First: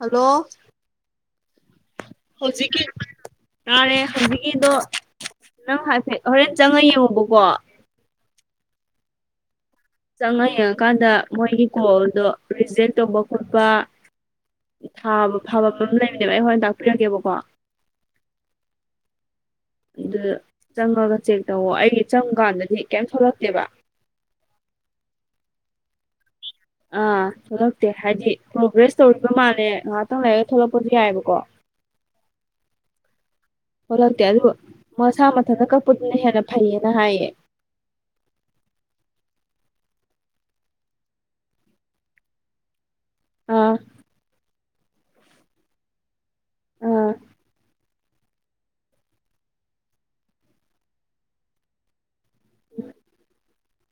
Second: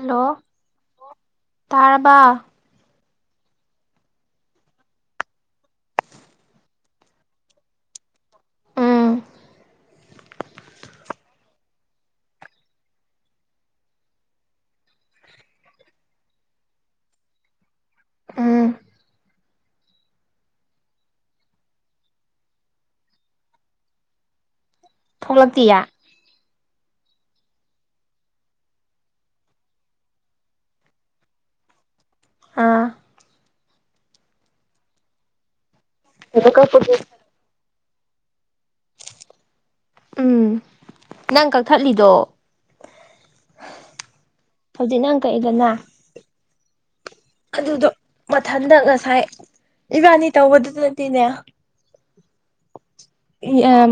Hello ꯇꯥꯔꯕ ꯍꯧꯖꯤꯛꯀꯤ ꯇꯥꯔꯦ ꯍꯧꯖꯤꯛꯀꯤꯗꯣ ꯅꯪ ꯍꯥꯏꯐꯦꯠ ꯍꯣꯔꯦꯟ ꯆꯪꯉ ꯌꯦꯡꯉꯣꯕꯀꯣ ꯎꯝ ꯆꯪꯉ ꯌꯦꯡꯉꯀꯥꯟꯗ ꯃꯣꯏꯒꯤ ꯀꯣꯜꯗꯣ ꯔꯤꯖꯦꯛ ꯇꯧꯕ ꯈꯣꯠꯄ ꯊꯥꯕ ꯐꯕꯝ ꯂꯩꯕꯅꯦꯕ ꯑꯩ ꯍꯣꯔꯦꯜ ꯇꯥꯛꯄꯤꯔꯒꯦꯕꯀꯣ ꯎꯝ ꯑꯗꯨ ꯆꯪꯉꯒ ꯆꯦꯛ ꯇꯧꯋꯣ ꯑꯩ ꯆꯪꯀꯥꯟꯗꯗꯤ ꯀꯩꯝ ꯊꯣꯛꯂꯛꯇꯦꯕ ꯊꯣꯛꯂꯛꯇꯤꯌꯥ ꯑꯥ ꯊꯣꯛꯂꯛꯇꯦ ꯍꯥꯏꯗꯤ ꯄ꯭ꯔꯣꯒ꯭ꯔꯦꯁ ꯇꯧꯔꯤꯕ ꯃꯥꯜꯂꯦ ꯉꯥꯏꯍꯥꯛꯇꯪ ꯂꯩꯔꯒ ꯊꯣꯛꯂꯛꯄꯁꯨ ꯌꯥꯏꯌꯦꯕꯀꯣ [inaudible] ꯑꯥ ꯊꯣꯛꯂꯛꯇꯦ ꯑꯗꯨꯕꯨ ꯃꯁꯥ ꯃꯊꯟꯇ ꯀꯛꯄꯗꯨꯅ ꯍꯦꯟꯅ ꯐꯩꯌꯦꯅ ꯍꯥꯏꯌꯦ ꯎꯝ ꯅꯪ ꯀꯛꯊꯠꯂꯤꯗꯣ ꯑꯥ ꯍꯧꯖꯤꯛ ꯅꯪ ꯥꯑ ꯑꯩꯒꯅ ꯑꯥ ꯑꯗꯨꯗꯣ ꯃꯊꯟꯇ ꯉꯁꯥꯏ ꯏꯕꯥꯅꯤ ꯇꯧꯕꯗꯨꯗꯗꯤꯅꯦ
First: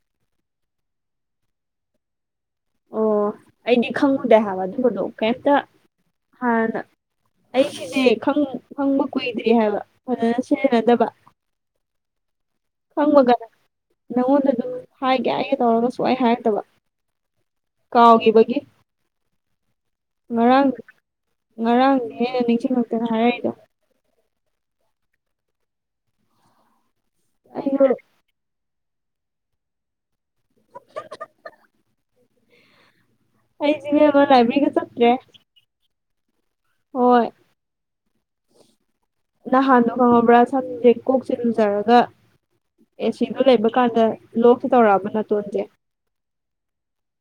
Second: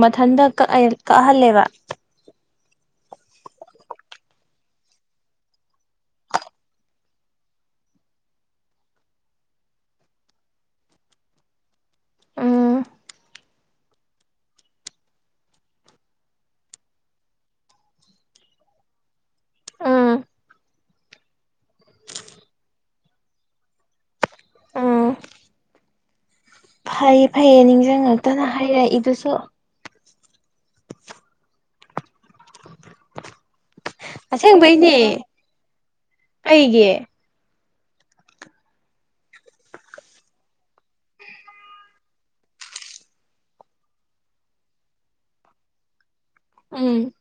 ꯃꯊꯟꯗ ꯀꯛ ꯀꯛꯍꯜꯂꯦꯕ ꯑꯣ ꯑꯩꯗꯤ ꯈꯪꯉꯨꯗꯦ ꯍꯥꯏꯕ ꯑꯗꯨꯒꯝꯕꯗꯣ ꯀꯩꯃꯇ ꯍꯥꯟꯅ ꯑꯩꯁꯨꯅꯦ ꯈꯪꯕ ꯀꯨꯏꯗ꯭ꯔꯤ ꯍꯥꯏꯕ ꯐꯖꯅ ꯁꯤꯖꯤꯟꯅꯗꯕ ꯎꯝ ꯈꯪꯉꯕꯅ ꯅꯪꯉꯣꯟꯗ ꯑꯗꯨꯝ ꯍꯥꯏꯒꯦ ꯍꯥꯏꯒꯦ ꯇꯧꯔꯒ ꯁꯨꯛꯍꯥꯏ ꯍꯥꯏꯔꯛꯇꯕ ꯀꯥꯎꯈꯤꯕꯒꯤ ꯎꯝ ꯉꯔꯥꯡ ꯉꯔꯥꯡꯅꯦ ꯅꯤꯡꯁꯤꯡꯉꯛꯇꯅ ꯍꯥꯏꯔꯛꯏꯗꯣ ꯎꯝ ꯐꯩꯌꯦ ꯐꯩꯌꯦ ꯑꯩꯁꯨ ꯅꯤꯡꯁꯤꯡꯉꯛꯇꯅ ꯍꯥꯏꯔꯛꯏꯗꯨꯁꯨ [inaudible] ꯑꯩꯁꯦ ꯏꯕꯦꯝꯃ ꯂꯥꯏꯕ꯭ꯔꯦꯔꯤꯒ ꯑꯁꯦꯡꯕꯩꯅꯦ ꯆꯠꯇ꯭ꯔꯦ ꯑꯩꯒꯤ ꯍꯣꯏ ꯅꯍꯥꯟꯗꯣ ꯈꯪꯉꯕ꯭ꯔꯥ ꯁꯝꯁꯦ ꯀꯣꯛꯁꯦ ꯂꯨꯖꯔꯒ ꯑꯦ ꯁꯤꯗꯣ ꯂꯩꯕ ꯀꯥꯟꯗ ꯂꯣꯛꯁꯦ ꯇꯧꯔꯛꯑꯕ ꯅꯇꯣꯟꯁꯦ ꯎꯝ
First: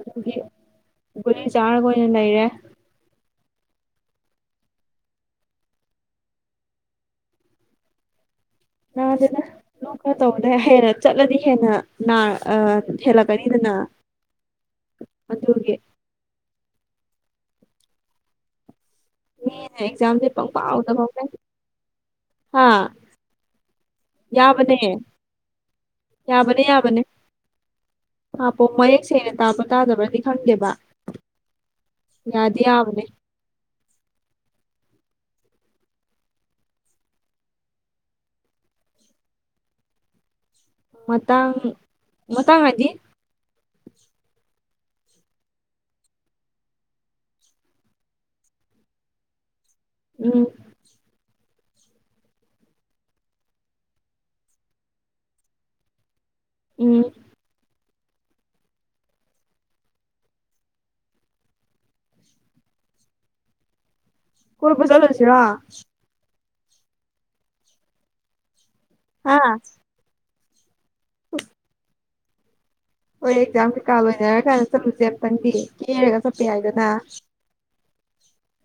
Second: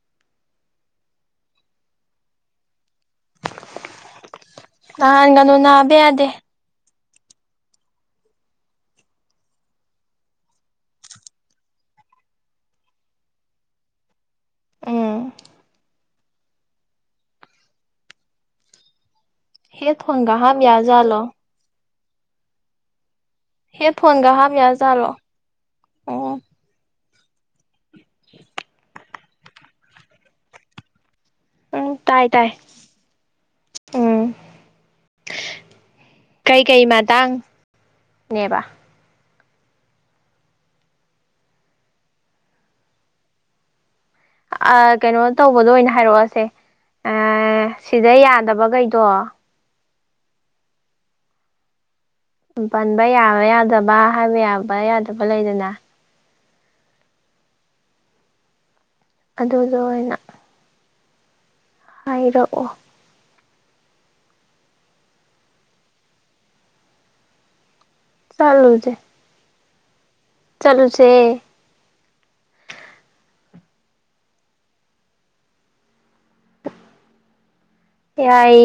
ꯑꯗꯨꯒꯤ ꯒꯨꯂꯤ ꯆꯥꯔꯒ ꯑꯣꯏꯅ ꯂꯩꯔꯦ ꯅꯍꯥꯟꯒꯅꯨ ꯅꯥꯕ ꯌꯥꯗꯦ ꯅꯗꯦꯗ ꯇꯧꯕꯗ ꯍꯦꯟꯅ ꯆꯠꯂꯗꯤ ꯍꯦꯟꯅ ꯅꯥ ꯍꯦꯜꯂꯛꯀꯅꯤꯗꯅ ꯎꯝ ꯑꯗꯨꯒꯤ ꯃꯤꯅ ꯍꯦꯠ ꯑꯦꯛꯖꯥꯝꯁꯦ ꯐꯣꯟꯒ ꯍꯥꯞ ꯄꯪꯐꯥꯎꯗ ꯌꯥꯖꯥꯠꯂꯣ ꯐꯥꯎꯅꯩ ꯍꯥ ꯍꯦꯠ ꯐꯣꯟꯒ ꯍꯥꯞ ꯌꯥꯕꯅꯦ ꯌꯥꯖꯥꯠꯂꯣ ꯑꯣ ꯌꯥꯕꯅꯦ ꯌꯥꯕꯅꯦ ꯍꯥꯟꯄꯣ ꯃꯌꯦꯛ ꯁꯦꯡꯅ ꯇꯥꯕ ꯇꯥꯗꯕꯗꯤ ꯈꯪꯗꯦꯕ ꯎꯝ ꯇꯥꯏ ꯇꯥꯏ ꯌꯥꯗꯤ ꯎꯝ [inaudible] ꯀꯩꯀꯩ ꯃꯇꯥꯡꯅꯦꯕ ꯃꯇꯥꯡ ꯃꯇꯥꯡ ꯍꯥꯏꯗꯤ ꯑꯥ ꯀꯩꯅꯣ ꯇꯧꯕꯗꯣ ꯑꯣꯏꯅ ꯍꯥꯏꯔꯛꯑꯣꯁꯦ ꯁꯤꯗ ꯌꯥꯗꯕꯈꯩꯗꯣ ꯎꯝ ꯎꯝ ꯄꯟꯕ ꯌꯥꯕ ꯌꯥꯗꯕ ꯍꯥꯏꯕ ꯌꯥꯕ ꯌꯥꯗꯕ ꯂꯩꯗꯅ ꯎꯝ ꯑꯗꯨꯗꯣ ꯑꯣꯏꯅ ꯍꯥꯏꯔꯛꯑꯣ ꯀꯣꯏꯕ ꯆꯠꯂꯨꯁꯤꯔꯣ ꯆꯠꯂꯨꯁꯦ ꯍꯥꯥ ꯆꯠꯂꯨꯁꯤ ꯍꯣꯏ ꯑꯦꯛꯖꯥꯝ ꯀꯩꯀꯥ ꯂꯣꯏꯅꯔ ꯀꯥꯟꯗ ꯆꯠꯂꯨꯁꯦ ꯑꯃꯨꯛꯇꯪꯗꯤ ꯀꯦꯔꯒ ꯆꯠꯄ ꯌꯥꯏꯗꯅ ꯌꯥꯏ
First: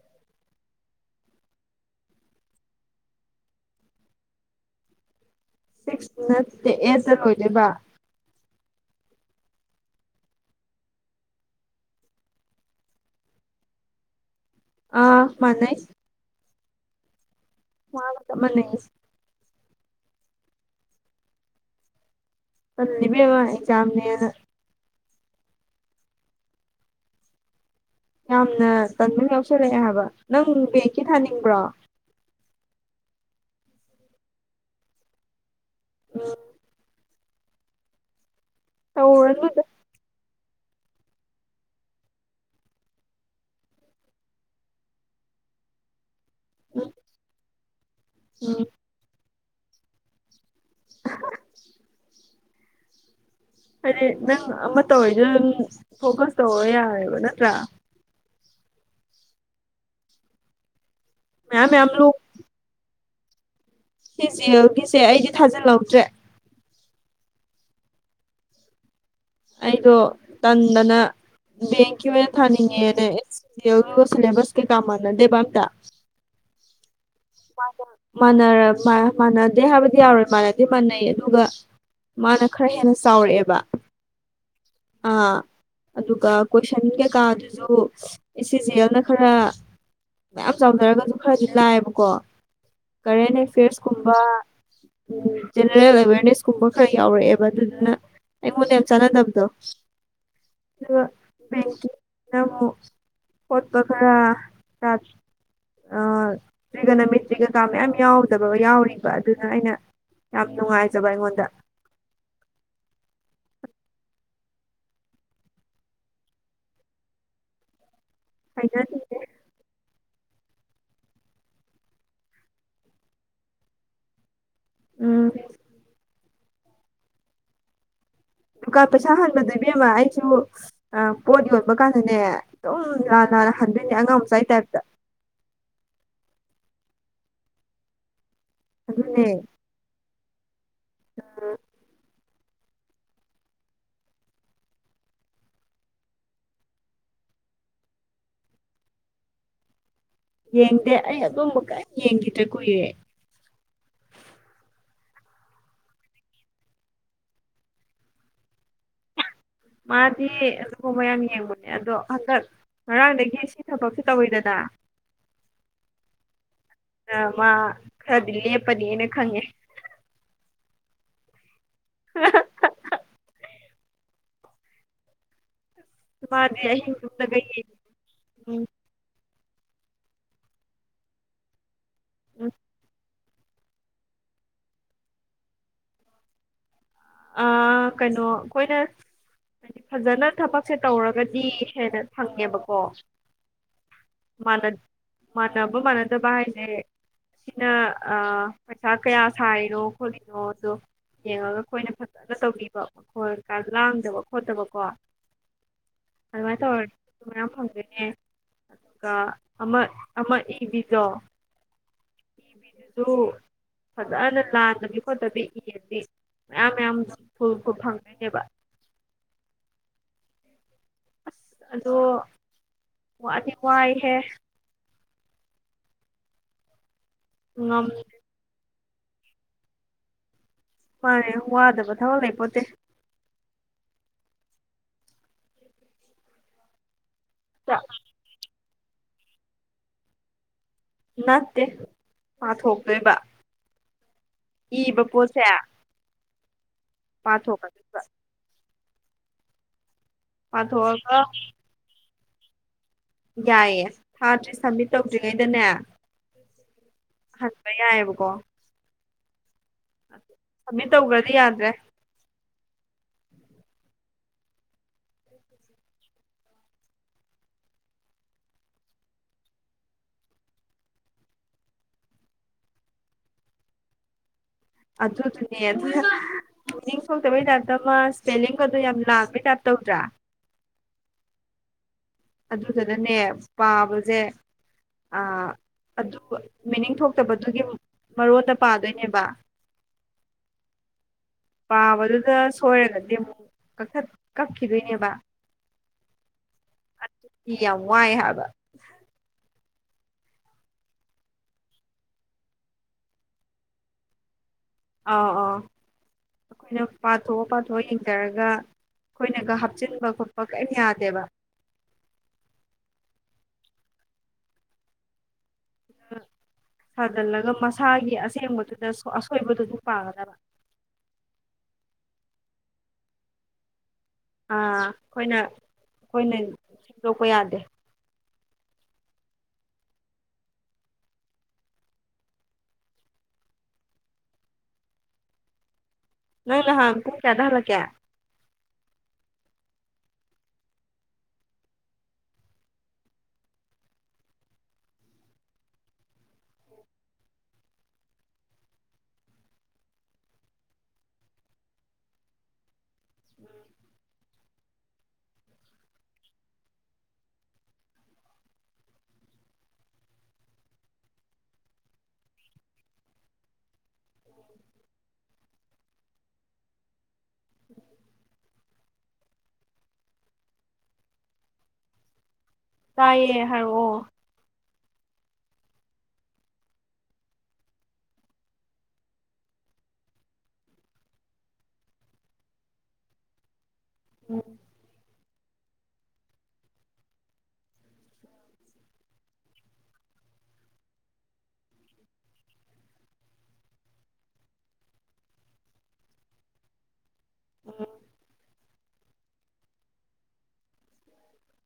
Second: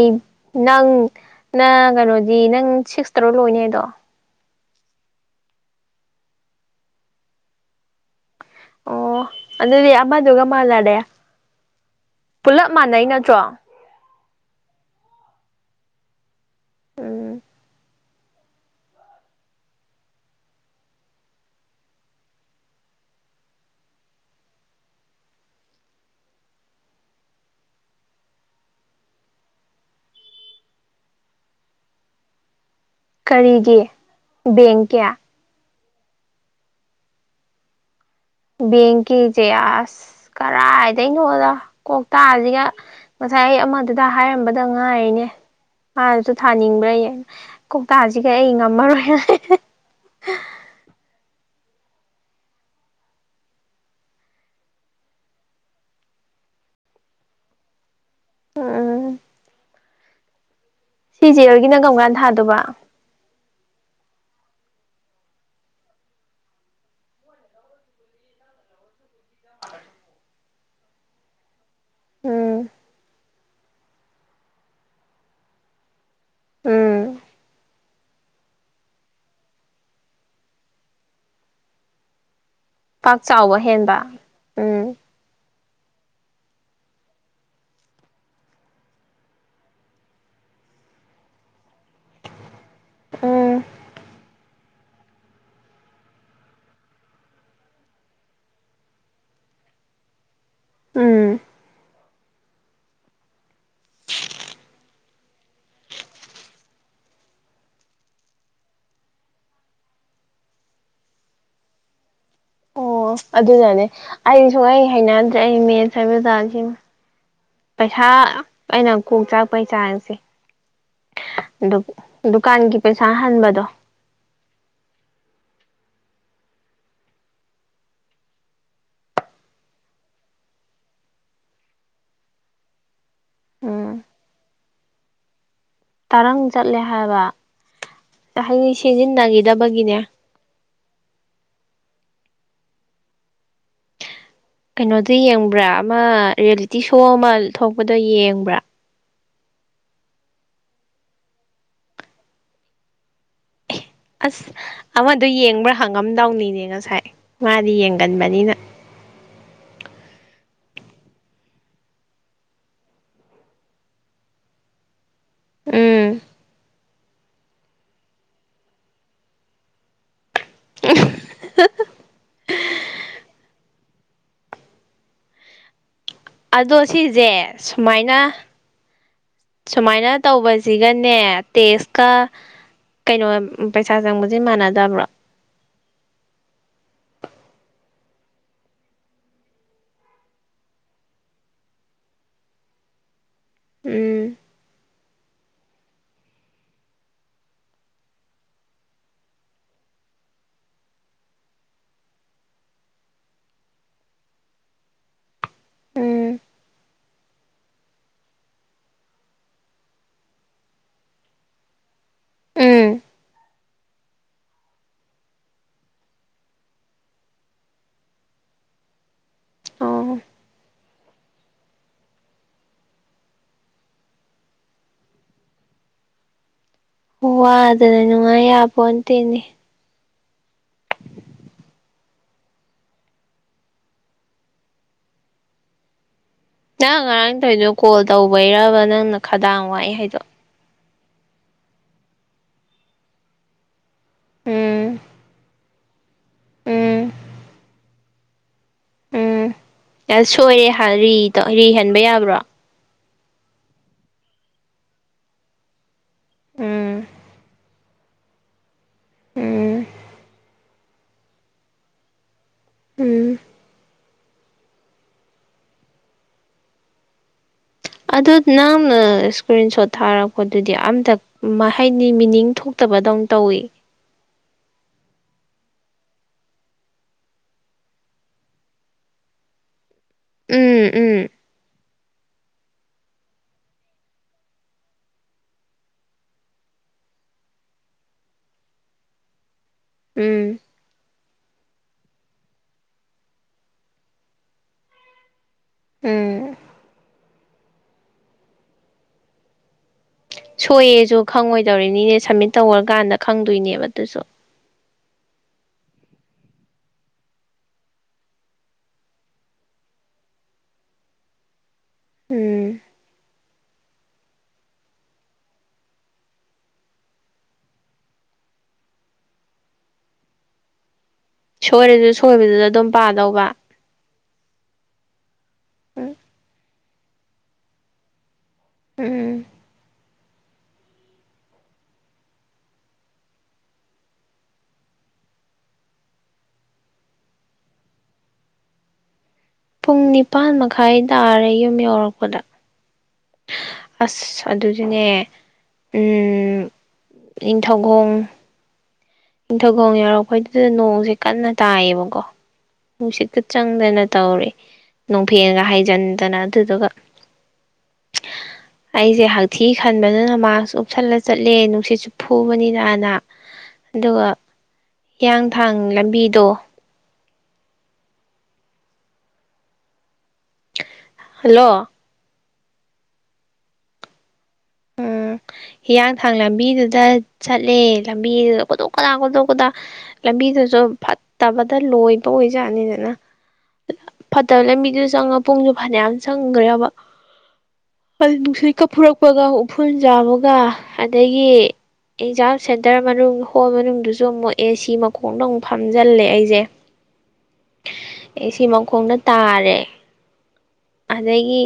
ꯅꯪ ꯅꯪ ꯀꯩꯅꯣꯗꯤ ꯅꯪ ꯁꯤꯛꯁ ꯇꯔꯥ ꯂꯣꯏꯅꯤ ꯍꯥꯏꯗꯣ ꯁꯤꯛꯁ ꯅꯠꯇꯦ ꯑꯩꯠꯇ ꯂꯣꯏꯗꯣꯏꯕ ꯑꯣ ꯑꯗꯨꯗꯤ ꯑꯃꯗꯨꯒ ꯃꯥꯟꯅꯔꯦ ꯄꯨꯂꯞ ꯃꯥꯟꯅꯩ ꯅꯠꯇ꯭ꯔꯣ ꯑꯥ ꯃꯥꯟꯅꯩ ꯎꯝ ꯋꯥꯕ ꯆꯞ ꯃꯥꯟꯅꯩ ꯍꯥꯏꯖꯤ ꯇꯜꯂꯤ ꯏꯕꯦꯝꯃꯥ ꯑꯦꯛꯖꯥꯝꯅꯦꯅ ꯌꯥꯝꯅ ꯇꯟꯕ ꯑꯝ ꯌꯥꯎꯁꯜꯂꯛꯑꯦ ꯍꯥꯏꯕ ꯅꯪ ꯕꯦꯡꯀꯤ ꯊꯥꯅꯤꯡꯕ꯭ꯔꯣ ꯀꯔꯤꯒꯤ ꯕꯦꯡꯀꯤ ꯎꯝ ꯕꯦꯡꯀꯤꯖꯦ ꯇꯧꯔꯅꯨꯗ ꯑꯥꯁ ꯀꯔꯥꯏꯗꯩꯅꯣꯗ ꯀꯣꯛꯇꯥꯖꯤꯒ ꯉꯁꯥꯏ ꯑꯩ ꯑꯃꯥꯗꯨꯗ ꯍꯥꯏꯔꯝꯕꯗ ꯉꯥꯏꯅꯦ ꯃꯥꯅꯖꯨ ꯎꯝ ꯊꯥꯅꯤꯡꯕ꯭ꯔꯥꯌꯦ ꯀꯣꯛꯇꯥꯖꯤꯒ ꯎꯝ ꯑꯩ ꯉꯝꯃꯔꯣꯏꯅ [unintelligible] ꯍꯥꯏꯗꯤ ꯅꯪ ꯑꯃꯥ ꯇꯧꯔꯤꯗ ꯑꯗꯨꯝ ꯐꯣꯀꯁ ꯇꯧꯔ ꯌꯥꯔꯦꯕ ꯅꯠꯇ꯭ꯔꯥ ꯑ ꯁꯤ ꯖꯤ ꯃꯌꯥꯝ ꯑꯦꯜꯒꯤꯅ ꯃꯌꯥꯝ ꯀꯝꯀꯥꯟ ꯂꯣꯛ ꯊꯥꯗꯨꯕ ꯁꯤ ꯖꯤ ꯑꯦꯜꯒꯤꯁꯦ ꯑꯩꯗꯤ ꯊꯥꯖꯜꯍꯧꯗ꯭ꯔꯦ ꯑꯩꯗꯣ ꯇꯟꯗꯅ ꯕꯦꯡꯀꯤ ꯑꯣꯏꯅ ꯎꯝ ꯊꯥꯅꯤꯡꯉꯦꯅꯦ ꯒꯦꯜꯗꯨꯒ ꯁꯤꯂꯦꯕꯁ ꯀꯩꯀꯥ ꯃꯥꯟꯅꯗꯦꯕ ꯑꯝꯇ ꯎꯝ ꯃꯥꯟꯅꯔ ꯃ ꯃꯥꯟꯅꯗꯦ ꯍꯥꯏꯕꯗꯤ ꯌꯥꯔꯣꯏ ꯃꯥꯟꯅꯗꯤ ꯃꯥꯟꯅꯩ ꯑꯗꯨꯒ ꯃꯥꯅ ꯈꯔ ꯍꯦꯟꯅ ꯄꯥꯛ ꯆꯥꯎꯔꯛꯑꯦꯕ ꯆꯥꯎꯕ ꯍꯦꯟꯕ ꯎꯝ ꯑꯥ ꯑꯗꯨꯒ ꯀꯣꯏꯁꯟ ꯀꯩꯀꯥ ꯗꯨꯖꯨ ꯁꯤ ꯖꯤ ꯑꯦꯜꯅ ꯈꯔ ꯃꯌꯥꯝ ꯆꯥꯎꯅꯔꯒꯖꯨ ꯈꯔꯗꯤ ꯂꯥꯏꯕꯀꯣ ꯀꯔꯦꯟ ꯎꯝ ꯑꯦꯐ꯭ꯌꯔꯁꯀꯨꯝꯕ ꯎꯝ ꯖꯦꯅꯔꯦꯜ ꯑꯦꯋꯦꯔꯅꯦꯁ ꯀꯨꯝꯕ ꯈꯔ ꯌꯥꯎꯔꯛꯑꯦꯕ ꯑꯗꯨꯗꯨꯅ ꯑꯩꯉꯣꯟꯗ ꯌꯥꯝ ꯆꯥꯟꯅꯗꯕꯗꯣ [inaudible] ꯗꯨꯒ ꯎꯝ ꯕꯦꯡꯀꯤꯡ ꯅ ꯑꯃꯨꯛ ꯍꯣꯠꯄ ꯈꯔ ꯑ ꯇ꯭ꯔꯤꯒꯅꯃꯤꯇ꯭ꯔꯤꯒꯀꯥ ꯃꯌꯥꯝ ꯌꯥꯎꯗꯕ ꯌꯥꯎꯔꯤꯕ ꯑꯗꯨꯅ ꯑꯩꯅ ꯌꯥꯝ ꯅꯨꯡꯉꯥꯏꯖꯕ ꯑꯩꯉꯣꯟꯗ ꯑꯣ ꯑꯗꯨꯗꯅꯦ ꯑꯩ ꯁꯨꯨꯡꯍꯩ ꯍꯩꯅꯗ꯭ꯔꯦ ꯑꯩ ꯃꯦꯠꯁ ꯍꯥꯏꯕ ꯖꯥꯠꯖꯦ ꯄꯩꯁꯥ ꯑꯩꯅ ꯍꯩꯅꯗꯦ ꯀꯣꯛ ꯆꯥꯛꯄꯩ ꯆꯥꯡꯖꯦ ꯗꯨꯞ ꯗꯨꯀꯥꯟꯒꯤ ꯄꯩꯁꯥ ꯍꯟꯕꯗꯣ ꯎꯝ ꯗꯨꯀꯥꯟ ꯄꯩꯁꯥꯍꯟꯕꯗꯨ ꯏꯕꯦꯝꯃꯥ ꯑꯩꯆꯨ ꯑꯥ ꯄꯣꯠꯌꯣꯟꯕ ꯀꯥꯟꯗꯅꯦ ꯑꯗꯨꯝ ꯂꯥꯟꯅ ꯎꯝ ꯍꯟꯗꯣꯏꯅꯦ ꯑꯉꯥꯡ ꯃꯆꯥꯥꯏ ꯇꯥꯏꯞꯇ ꯇꯔꯪ ꯆꯠꯂꯦ ꯍꯥꯏꯕ ꯇ ꯍꯥꯏꯗꯤ ꯑꯗꯨꯅꯦ ꯁꯤꯖꯤꯟꯅꯒꯤꯗꯕꯒꯤꯅꯦ ꯀꯩꯅꯣꯗꯣ ꯌꯦꯡꯕ꯭ꯔꯥ ꯑꯃꯥ ꯔ꯭ꯌꯦꯜꯂꯤꯇꯤ ꯁꯣ ꯑꯃꯥ ꯊꯣꯛꯄꯗꯣ ꯌꯦꯡꯕ꯭ꯔꯥ ꯌꯦꯡꯗꯦ ꯑꯩ ꯑꯗꯨꯝꯕ ꯀꯩꯝ ꯌꯦꯡꯒꯤꯗ꯭ꯔꯦ ꯀꯨꯏꯔꯦ ꯑꯁ ꯑꯃꯥꯗꯣ ꯌꯦꯡꯕ꯭ꯔꯥ ꯍꯪꯉꯝꯗꯧꯅꯤꯅꯦ ꯉꯁꯥꯏ ꯃꯥꯗꯤ ꯌꯦꯡꯒꯟꯕꯅꯤꯅ ꯃꯥꯗꯤ ꯑꯗꯨꯨꯒꯨꯝꯕ ꯌꯥꯝ ꯌꯦꯡꯕꯅꯦ ꯑꯗꯣ ꯍꯟꯗꯛ ꯉꯔꯥꯡꯗꯒꯤ ꯁꯤ ꯊꯕꯛꯁꯦ ꯇꯧꯋꯤꯗꯅ ꯎꯝ ꯑ ꯃꯥ ꯈꯔꯗꯤ ꯂꯦꯞꯄꯅꯤ ꯑꯩꯅ ꯈꯪꯉꯦ [unintelligible] ꯃꯥꯗꯤ ꯑꯗꯣ ꯑꯍꯤꯡ ꯁꯤꯁꯦ ꯇꯨꯝꯗꯒꯩ ꯁꯨꯃꯥꯏꯅ ꯌꯦꯡꯉꯤ ꯁꯨꯃꯥꯏꯅ ꯇꯧꯕꯖꯤꯒꯅꯦ ꯇꯦꯁꯀ ꯀꯩꯅꯣ ꯄꯩꯁꯥ ꯆꯪꯕꯖꯦ ꯃꯥꯟꯅꯗꯕ꯭ꯔꯣ ꯑꯥ ꯀꯩꯅꯣ ꯈꯣꯏꯅ ꯐꯖꯅ ꯊꯕꯛꯁꯦ ꯇꯧꯔꯒꯗꯤ ꯍꯦꯟꯅ ꯐꯪꯉꯦꯕꯀꯣ ꯎꯝ ꯃꯅꯠ ꯃꯅꯕ ꯃꯅꯥꯗꯕ ꯍꯥꯏꯖꯦ ꯁꯤꯅ ꯑꯥ ꯄꯩꯁꯥ ꯀꯌꯥ ꯁꯥꯔꯤꯅꯣ ꯈꯣꯠꯂꯤꯅꯣ ꯇꯣ ꯌꯦꯡꯉꯒ ꯑꯩꯈꯣꯏꯅ ꯐꯖꯟꯅ ꯇꯧꯕꯤꯕ ꯈꯣꯏ ꯑꯥꯖꯂꯥꯡꯗꯕ ꯈꯣꯠꯇꯕꯀꯣ ꯎꯝ ꯑꯗꯨꯃꯥꯏꯅ ꯇꯧꯔꯠ ꯃꯌꯥꯝ ꯐꯪ ꯒ ꯅꯦ ꯀꯥ ꯑꯃꯠ ꯑꯃꯠ ꯍꯤꯟꯗꯤ ꯖꯣ ꯎꯝ ꯗꯨ ꯐꯖꯟꯅ ꯂꯥꯟꯗꯕꯤ ꯈꯣꯠꯇꯕꯤ ꯏꯔꯗꯤ ꯃꯌꯥꯝ ꯃꯌꯥꯝ ꯐꯡ ꯐꯨꯜ ꯐꯨꯜ ꯐꯪꯗꯣꯏꯅꯦꯕ ꯑꯣ ꯑꯁ ꯑꯗꯣ ꯋꯥꯗꯤ ꯋꯥꯏꯍꯦ ꯉꯝ ꯋꯥꯗꯅ ꯅꯨꯡꯉꯥꯏ ꯌꯥꯄꯣꯟ ꯇꯦꯅꯦ ꯃꯥꯅꯦ ꯋꯥꯗꯕ ꯊꯕꯛ ꯂꯩ ꯄꯣꯠꯇꯦ ꯅꯪ ꯉꯔꯥꯡ ꯇꯣꯏꯗꯣ ꯀꯣꯜ ꯇꯧꯕꯩꯔꯕ ꯅꯪꯅ ꯈꯗꯥꯡ ꯋꯥꯏ ꯍꯩꯗꯣ ꯅꯠꯇꯦ ꯄꯥꯊꯣꯛꯇꯣꯏꯕ ꯎꯝ ꯏꯕ ꯄꯣꯠꯁꯦ ꯎꯝ ꯄꯥꯊꯣꯛꯀꯗꯣꯢꯕ ꯑꯁ ꯁꯣꯏꯔꯦ ꯍꯥꯏ ꯄꯥꯊꯣꯛꯑꯒ ꯔꯤꯇ ꯔꯤ ꯍꯟꯕ ꯌꯥꯕ꯭ꯔꯣ ꯌꯥꯏꯌꯦꯦ ꯊꯥꯗ꯭ꯔꯤ ꯁꯕꯃꯤꯠ ꯇꯧꯗ꯭ꯔꯤꯉꯩꯗꯅꯦ ꯎꯝ ꯍꯥꯟ ꯀ ꯌꯥꯏꯑꯕꯀꯣ ꯎꯝ ꯑꯥꯃꯤꯠ ꯇꯧꯈ꯭ꯔꯗꯤ ꯌꯥꯗ꯭ꯔꯦ ꯎꯝ [inaudible] ꯑꯗꯨ ꯅꯪꯅ ꯏꯁꯀ꯭ꯔꯤꯟ ꯁꯣꯠ ꯊꯥꯔꯛꯄꯗꯨꯗꯤ ꯑꯝꯇꯛ ꯃꯍꯩꯅꯤ ꯃꯤꯅꯤꯡ ꯊꯣꯛꯇꯕꯗꯧꯅ ꯇꯧꯋꯤ ꯑꯗꯨ ꯗꯨꯨꯅꯦ [unintelligible] ꯃꯅꯤꯡ ꯊꯣꯛꯣꯛꯇꯕꯩ ꯇꯥꯏꯞꯇ ꯃꯥ ꯏꯁꯄꯦꯂꯤꯡ ꯈꯠꯇꯣ ꯌꯥꯝ ꯂꯥꯟꯕꯩ ꯇꯥꯏꯞ ꯇꯧꯗ꯭ꯔꯥ ꯎꯝ ꯎꯝ ꯑꯗꯨꯗꯨꯅꯅꯦ ꯄꯥꯕꯖꯦ ꯑꯥ ꯑꯗꯨ ꯕꯨ ꯃꯤꯅꯤꯡ ꯊꯣꯛꯇꯕꯗꯨꯒꯤ ꯃꯔꯣꯠꯇ ꯄꯥꯗꯣꯏꯅꯦꯕ ꯎꯝ ꯄꯥꯕꯗꯨꯗ ꯁꯣꯏꯔꯒꯗꯤ ꯃꯨꯛ ꯀꯛꯊꯠ ꯀꯛꯈꯤꯗꯣꯏꯅꯦꯕ ꯎꯝ ꯑꯗꯨ ꯒꯤ ꯌꯥꯝ ꯋꯥꯏ ꯍꯥꯏꯕ ꯁꯣꯏꯌꯦꯁꯨ ꯈꯪꯉꯣꯏꯗꯧꯔꯤꯅꯤꯅꯦ ꯁꯝꯃꯤꯠ ꯇꯧꯔꯀꯥꯟꯗ ꯈꯪꯗꯣꯏꯅꯦꯕ ꯗꯨꯁꯨ ꯑꯥꯎ ꯑꯥꯎ ꯑꯩꯈꯣꯏꯅ ꯄꯥꯊꯣꯛꯑ ꯄꯥꯊꯣꯛꯑ ꯌꯦꯡꯖꯔꯒ ꯑꯩꯈꯣꯏꯅꯒ ꯍꯥꯞꯆꯤꯟꯕ ꯈꯣꯠꯄ ꯀꯔꯤꯝ ꯌꯥꯗꯦꯕ ꯎꯝ ꯁꯥꯖꯤꯜꯂꯒ ꯃꯁꯥꯒꯤ ꯑꯁꯦꯡꯕꯗꯨꯗ ꯁꯣ ꯑꯁꯣꯏꯕꯗꯨꯁꯨ ꯄꯥꯒꯗꯕ ꯁꯣꯏꯔꯁꯨ ꯁꯣꯏꯕꯗꯨꯗ ꯗꯨꯝ ꯄꯥꯗꯧꯕ ꯑ ꯈꯣꯏꯅ ꯎꯝ ꯈꯣꯏꯅ ꯁꯦꯡ ꯗꯣꯛꯄ ꯌꯥꯗꯦ ꯎꯝ ꯅꯪ ꯅꯍꯪ ꯄꯨꯡ ꯀꯌꯥꯗ ꯍꯜꯂꯛꯀꯦ ꯄꯨꯡ ꯅꯤꯄꯥꯥꯟ ꯃꯈꯥꯏ ꯇꯥꯔꯦ ꯌꯨꯝ ꯌꯧꯔꯛꯄꯗ ꯑꯁ ꯑꯗꯨꯗꯨꯅꯦ ꯎꯝ ꯅꯤꯡꯊꯧꯒꯣꯡ ꯅꯤꯡꯊꯧꯒꯣꯡ ꯌꯥꯎꯔꯛꯄꯩꯗꯨꯗ ꯅꯣꯡꯁꯦ ꯀꯟꯅ ꯇꯥꯏꯌꯦꯕꯀꯣ ꯅꯨꯡꯁꯤꯠꯀ ꯆꯪꯗꯅ ꯇꯧꯤꯔꯤꯌꯦ ꯅꯨꯡꯐꯦꯟꯒ ꯍꯥꯏꯖꯤꯟꯗꯅ ꯑꯗꯨꯗꯨꯒ [inaudible] ꯑꯩꯁꯦ ꯍꯛꯊꯤ ꯈꯟꯕꯗꯅ ꯃꯥꯛꯁ ꯎꯞꯁꯜꯂ ꯆꯠꯂꯦ ꯅꯨꯡꯁꯤꯠꯁꯨ ꯐꯨꯕꯅꯤꯅꯅ ꯑꯗꯨꯒ ꯍꯤꯌꯥꯡꯊꯥꯡ ꯂꯝꯕꯤꯗꯣ [inaudible] ꯍꯜꯂꯣ ꯇꯥꯏꯌꯦ ꯍꯥꯏꯔꯛꯑꯣ [inaudible] ꯍꯤꯌꯥꯡꯊꯥꯡ ꯂꯝꯕꯤꯗꯨꯗ ꯆꯠꯂꯦ ꯂꯝꯕꯤꯗꯨꯗ ꯀꯣꯠꯇꯣꯛꯀꯗꯥ ꯈꯣꯠꯇꯣꯛꯀꯗ ꯂꯝꯕꯤꯗꯨꯁꯨ ꯐꯠꯇꯕꯗ ꯂꯣꯏꯕ ꯑꯣꯏꯖꯥꯠꯅꯤꯗꯅ ꯐꯠꯇꯔ ꯂꯝꯕꯤꯗꯨꯁꯨ ꯆꯪꯉ ꯄꯨꯡꯁꯨꯨ ꯐꯥꯅꯌꯥꯝ ꯆꯪꯈ꯭ꯔꯕ ꯑꯗꯨ ꯅꯨꯡꯁꯤꯠꯀ ꯐꯨꯔꯛꯄꯒ ꯎꯐꯨꯜ ꯆꯥꯕꯒ ꯑꯗꯒꯤ ꯑꯦꯛꯖꯥꯝ ꯁꯦꯟꯇꯔ ꯃꯅꯨꯡ ꯍꯣꯜ ꯃꯅꯨꯡꯗꯨꯁꯨ ꯑꯃꯨꯛ ꯑꯦ ꯁꯤ ꯃꯈꯣꯡꯗ ꯑꯃꯨꯛ ꯐꯝꯖꯤꯜꯂꯦ ꯑꯩꯁꯦ ꯑꯦ ꯁꯤ ꯃꯈꯣꯡ ꯇꯥꯔꯦ ꯑꯗꯒꯤ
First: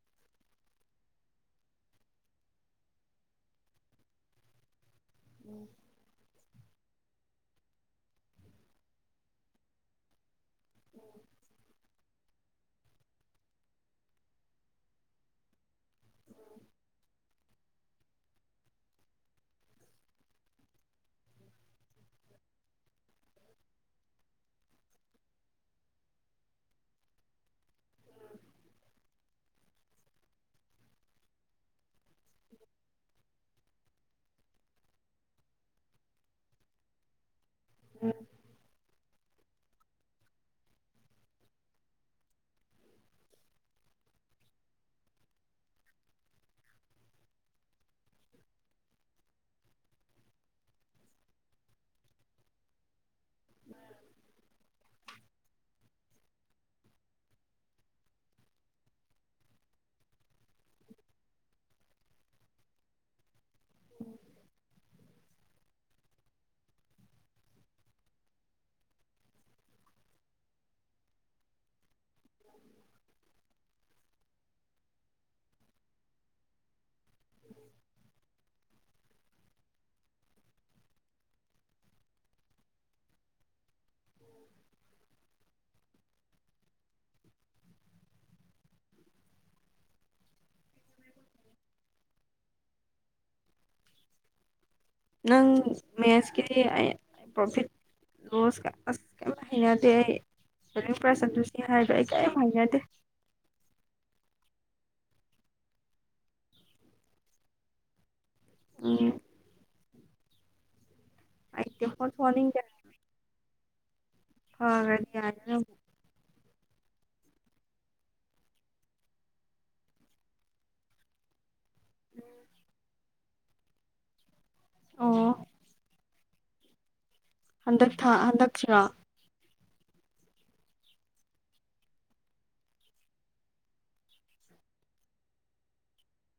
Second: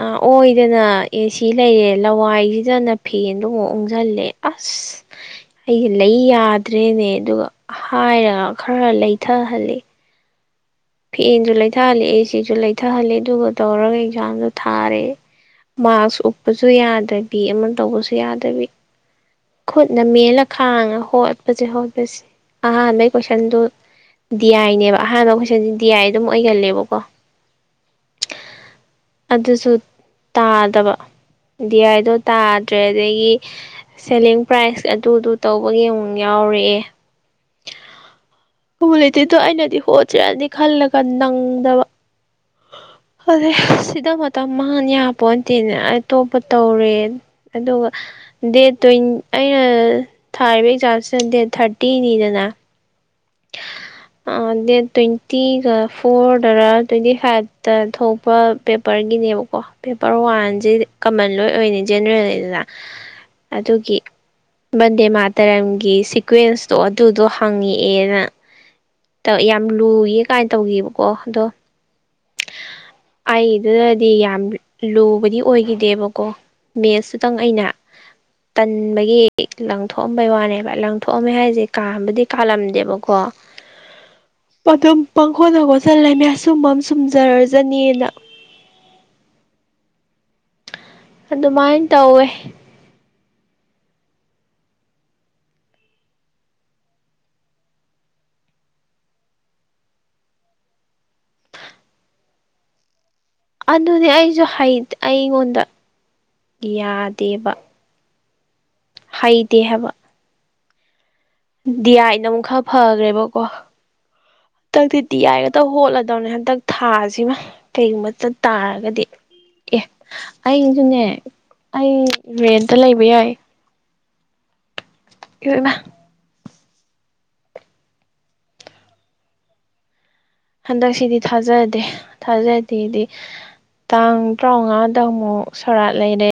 ꯑꯥ ꯑꯣꯏꯗꯅ ꯑꯦ ꯁꯤ ꯂꯩꯌꯦ ꯂꯋꯥꯏꯁꯤꯗꯅ ꯐꯦꯟꯗꯨ ꯑꯃꯨꯛ ꯎꯨꯁꯤꯜꯂꯦ ꯑꯁ ꯑꯩꯁꯦ ꯂꯩ ꯌꯥꯗ꯭ꯔꯦꯅꯦ ꯑꯗꯨꯒ ꯍꯥꯏꯔꯒ ꯈꯔ ꯂꯩꯊꯍꯜꯂꯦ ꯐꯦꯟꯁꯨ ꯂꯩꯊꯍꯜꯂꯦ ꯑꯦ ꯁꯤꯁꯨ ꯂꯩꯊꯍꯜꯂꯦ ꯑꯗꯨꯒ ꯇꯧꯔꯒ ꯑꯦꯛꯖꯥꯝꯁꯨ ꯊꯥꯔꯦ ꯃꯥꯛꯁ ꯎꯞꯄꯁꯨ ꯌꯥꯗꯕꯤ ꯑꯃ ꯇꯧꯕꯁꯨ ꯌꯥꯗꯕꯤ ꯈꯨꯠꯅ ꯃꯦꯜꯂ ꯈꯥꯡꯉ ꯍꯣꯠꯄꯁꯤ ꯍꯣꯠꯄꯁꯤ ꯑꯍꯥꯟꯕꯩ ꯀꯣꯏꯁꯟꯗꯨ ꯗꯤ ꯑꯥꯏꯅꯦꯕ ꯑꯍꯥꯟꯕ ꯀꯣꯏꯁꯟꯁ ꯗꯤ ꯑꯥꯏ ꯑꯗꯨꯝ ꯑꯣꯏꯒꯜꯂꯦꯕꯀꯣ ꯑꯗꯨꯁꯨ ꯇꯥꯗꯕ ꯗꯤ ꯑꯥꯏꯗꯣ ꯇꯥꯗ꯭ꯔꯦ ꯑꯗꯒꯤ ꯁꯦꯂꯤꯡ ꯄ꯭ꯔꯥꯏꯖ ꯑꯗꯨꯗꯨ ꯇꯧꯕꯒꯤ ꯑꯃꯨꯛ ꯌꯥꯎꯔꯛꯑꯦ [inaudible] [unintelligible] ꯑꯩꯅꯗꯤ ꯍꯣꯠꯁꯦꯔꯗꯤ ꯈꯜꯂꯒ ꯅꯪꯗꯕ ꯑꯔꯦ ꯁꯤꯗ ꯃꯇꯝ ꯃꯥꯡꯍꯟ ꯌꯥꯄꯣꯟꯇꯦꯅ ꯑꯇꯣꯞꯄ ꯇꯧꯔꯦ ꯑꯗꯨꯒ ꯗꯦꯠ ꯇ꯭ꯋꯦꯟ ꯑꯩꯅ ꯊꯥꯔꯤꯕ ꯑꯦꯛꯖꯥꯝꯁꯤꯅ ꯗꯦꯠ ꯊꯥꯔꯇꯤꯅꯤꯗꯅ ꯑꯥ ꯗꯦꯠ ꯇ꯭ꯋꯦꯟꯇꯤꯒ ꯐꯣꯔꯗꯔꯥ ꯇ꯭ꯋꯦꯟꯇꯤ ꯐꯥꯏꯚꯇ ꯊꯣꯛꯄ ꯄꯦꯄꯔꯒꯤꯅꯦꯕꯀꯣ ꯄꯦꯄꯔ ꯋꯥꯟꯁꯦ ꯀꯃꯟ ꯂꯣꯏ ꯑꯣꯏꯅ ꯖꯦꯅꯔꯦꯜꯅꯤꯗꯅ [inaudible] ꯑꯗꯨꯒꯤ ꯕꯟꯗꯦ ꯃꯥꯇꯔꯝꯒꯤ ꯁꯤꯀ꯭ꯋꯦꯟꯁꯇꯣ ꯑꯗꯨꯗꯣ ꯍꯪꯉꯤ ꯑꯦꯅ ꯌꯥꯝ ꯂꯨꯌꯦ ꯀꯥꯏꯅ ꯇꯧꯒꯤꯕꯀꯣ ꯑꯗꯣ ꯑꯩꯗꯨꯗꯗꯤ ꯌꯥꯝ ꯂꯨꯕꯗꯤ ꯑꯣꯏꯈꯤꯗꯦꯕꯀꯣ ꯃꯦꯠꯁ ꯇꯨꯇꯪ ꯑꯩꯅ ꯇꯟꯕꯒꯤ ꯂꯪꯊꯣꯛꯑꯝꯕꯩ ꯋꯥꯅꯦꯕ ꯂꯪꯊꯣꯛꯑꯝꯃꯦ ꯍꯥꯏꯁꯦ ꯀꯥꯟꯕꯨꯗꯤ ꯀꯥꯜꯂꯝꯗꯦꯕꯀꯣ [inaudible] ꯑꯗꯨꯝ ꯄꯥꯡꯈꯣꯠꯇ ꯈꯣꯠꯆꯜ ꯂꯝꯃꯦ ꯑꯆꯨꯝꯕ ꯝꯥ ꯆꯨꯝꯖꯔꯖꯅꯤꯅ ꯑꯗꯨꯃꯥꯏ ꯇꯧꯋꯦ ꯅꯪ ꯃꯦꯠꯁꯀꯤ ꯑꯩ ꯄ꯭ꯔꯣꯐꯤꯠ ꯔꯣꯁꯀ ꯑꯁ ꯀꯩꯝ ꯍꯩꯅꯗꯦ ꯑꯩ ꯁꯦꯂꯤꯡ ꯄ꯭ꯔꯥꯏꯁ ꯑꯗꯨ ꯁꯤ ꯍꯥꯏꯗꯣ ꯑꯩ ꯀꯔꯤꯝ ꯍꯥꯏꯅꯗꯦ ꯑꯗꯨꯅꯦ ꯑꯩꯁꯨ ꯍꯩ ꯑꯩꯉꯣꯟꯗ ꯌꯥꯗꯦꯕ ꯎꯝ ꯍꯩꯇꯦ ꯍꯥꯏꯕ ꯑꯩꯗꯤ ꯗꯤ ꯍꯣꯠꯁꯨ ꯑꯥꯏꯅ ꯑꯃꯨꯛ ꯍꯣꯠꯅꯤꯡꯗꯦ ꯈꯔ ꯐꯈ꯭ꯔꯦꯕꯀꯣ ꯍꯟꯗꯛꯇꯤ ꯐꯈ꯭ꯔꯗꯤ ꯗꯤ ꯑꯥꯏ ꯌꯥꯔꯦ ꯉꯥꯛꯇ ꯅꯪꯕꯨ ꯍꯣꯠꯂꯗꯕꯅꯦ ꯍꯟꯗꯛ ꯊꯥꯁꯤꯃ ꯀꯩꯒꯨꯝꯕ ꯆꯠ ꯇꯥꯔꯒꯗꯤ ꯑꯦ ꯑꯩꯁꯨꯅꯦ ꯑꯩ ꯔꯦꯟꯠꯇ ꯂꯩꯕ ꯌꯥꯏ꯫ ꯑꯣ ꯏꯌꯣꯢꯃꯥ ꯍꯟꯗꯛ ꯊꯥ ꯍꯟꯗꯛꯁꯤꯔꯣ? ꯍꯟꯗꯛꯁꯤꯗꯤ ꯊꯥꯖꯗꯦ ꯊꯥꯖꯗꯦꯗꯤ ꯇꯥꯡ ꯇꯔꯥꯉꯥꯗꯃꯨꯛ ꯁꯣꯔꯥꯠ ꯂꯩꯔꯦ꯫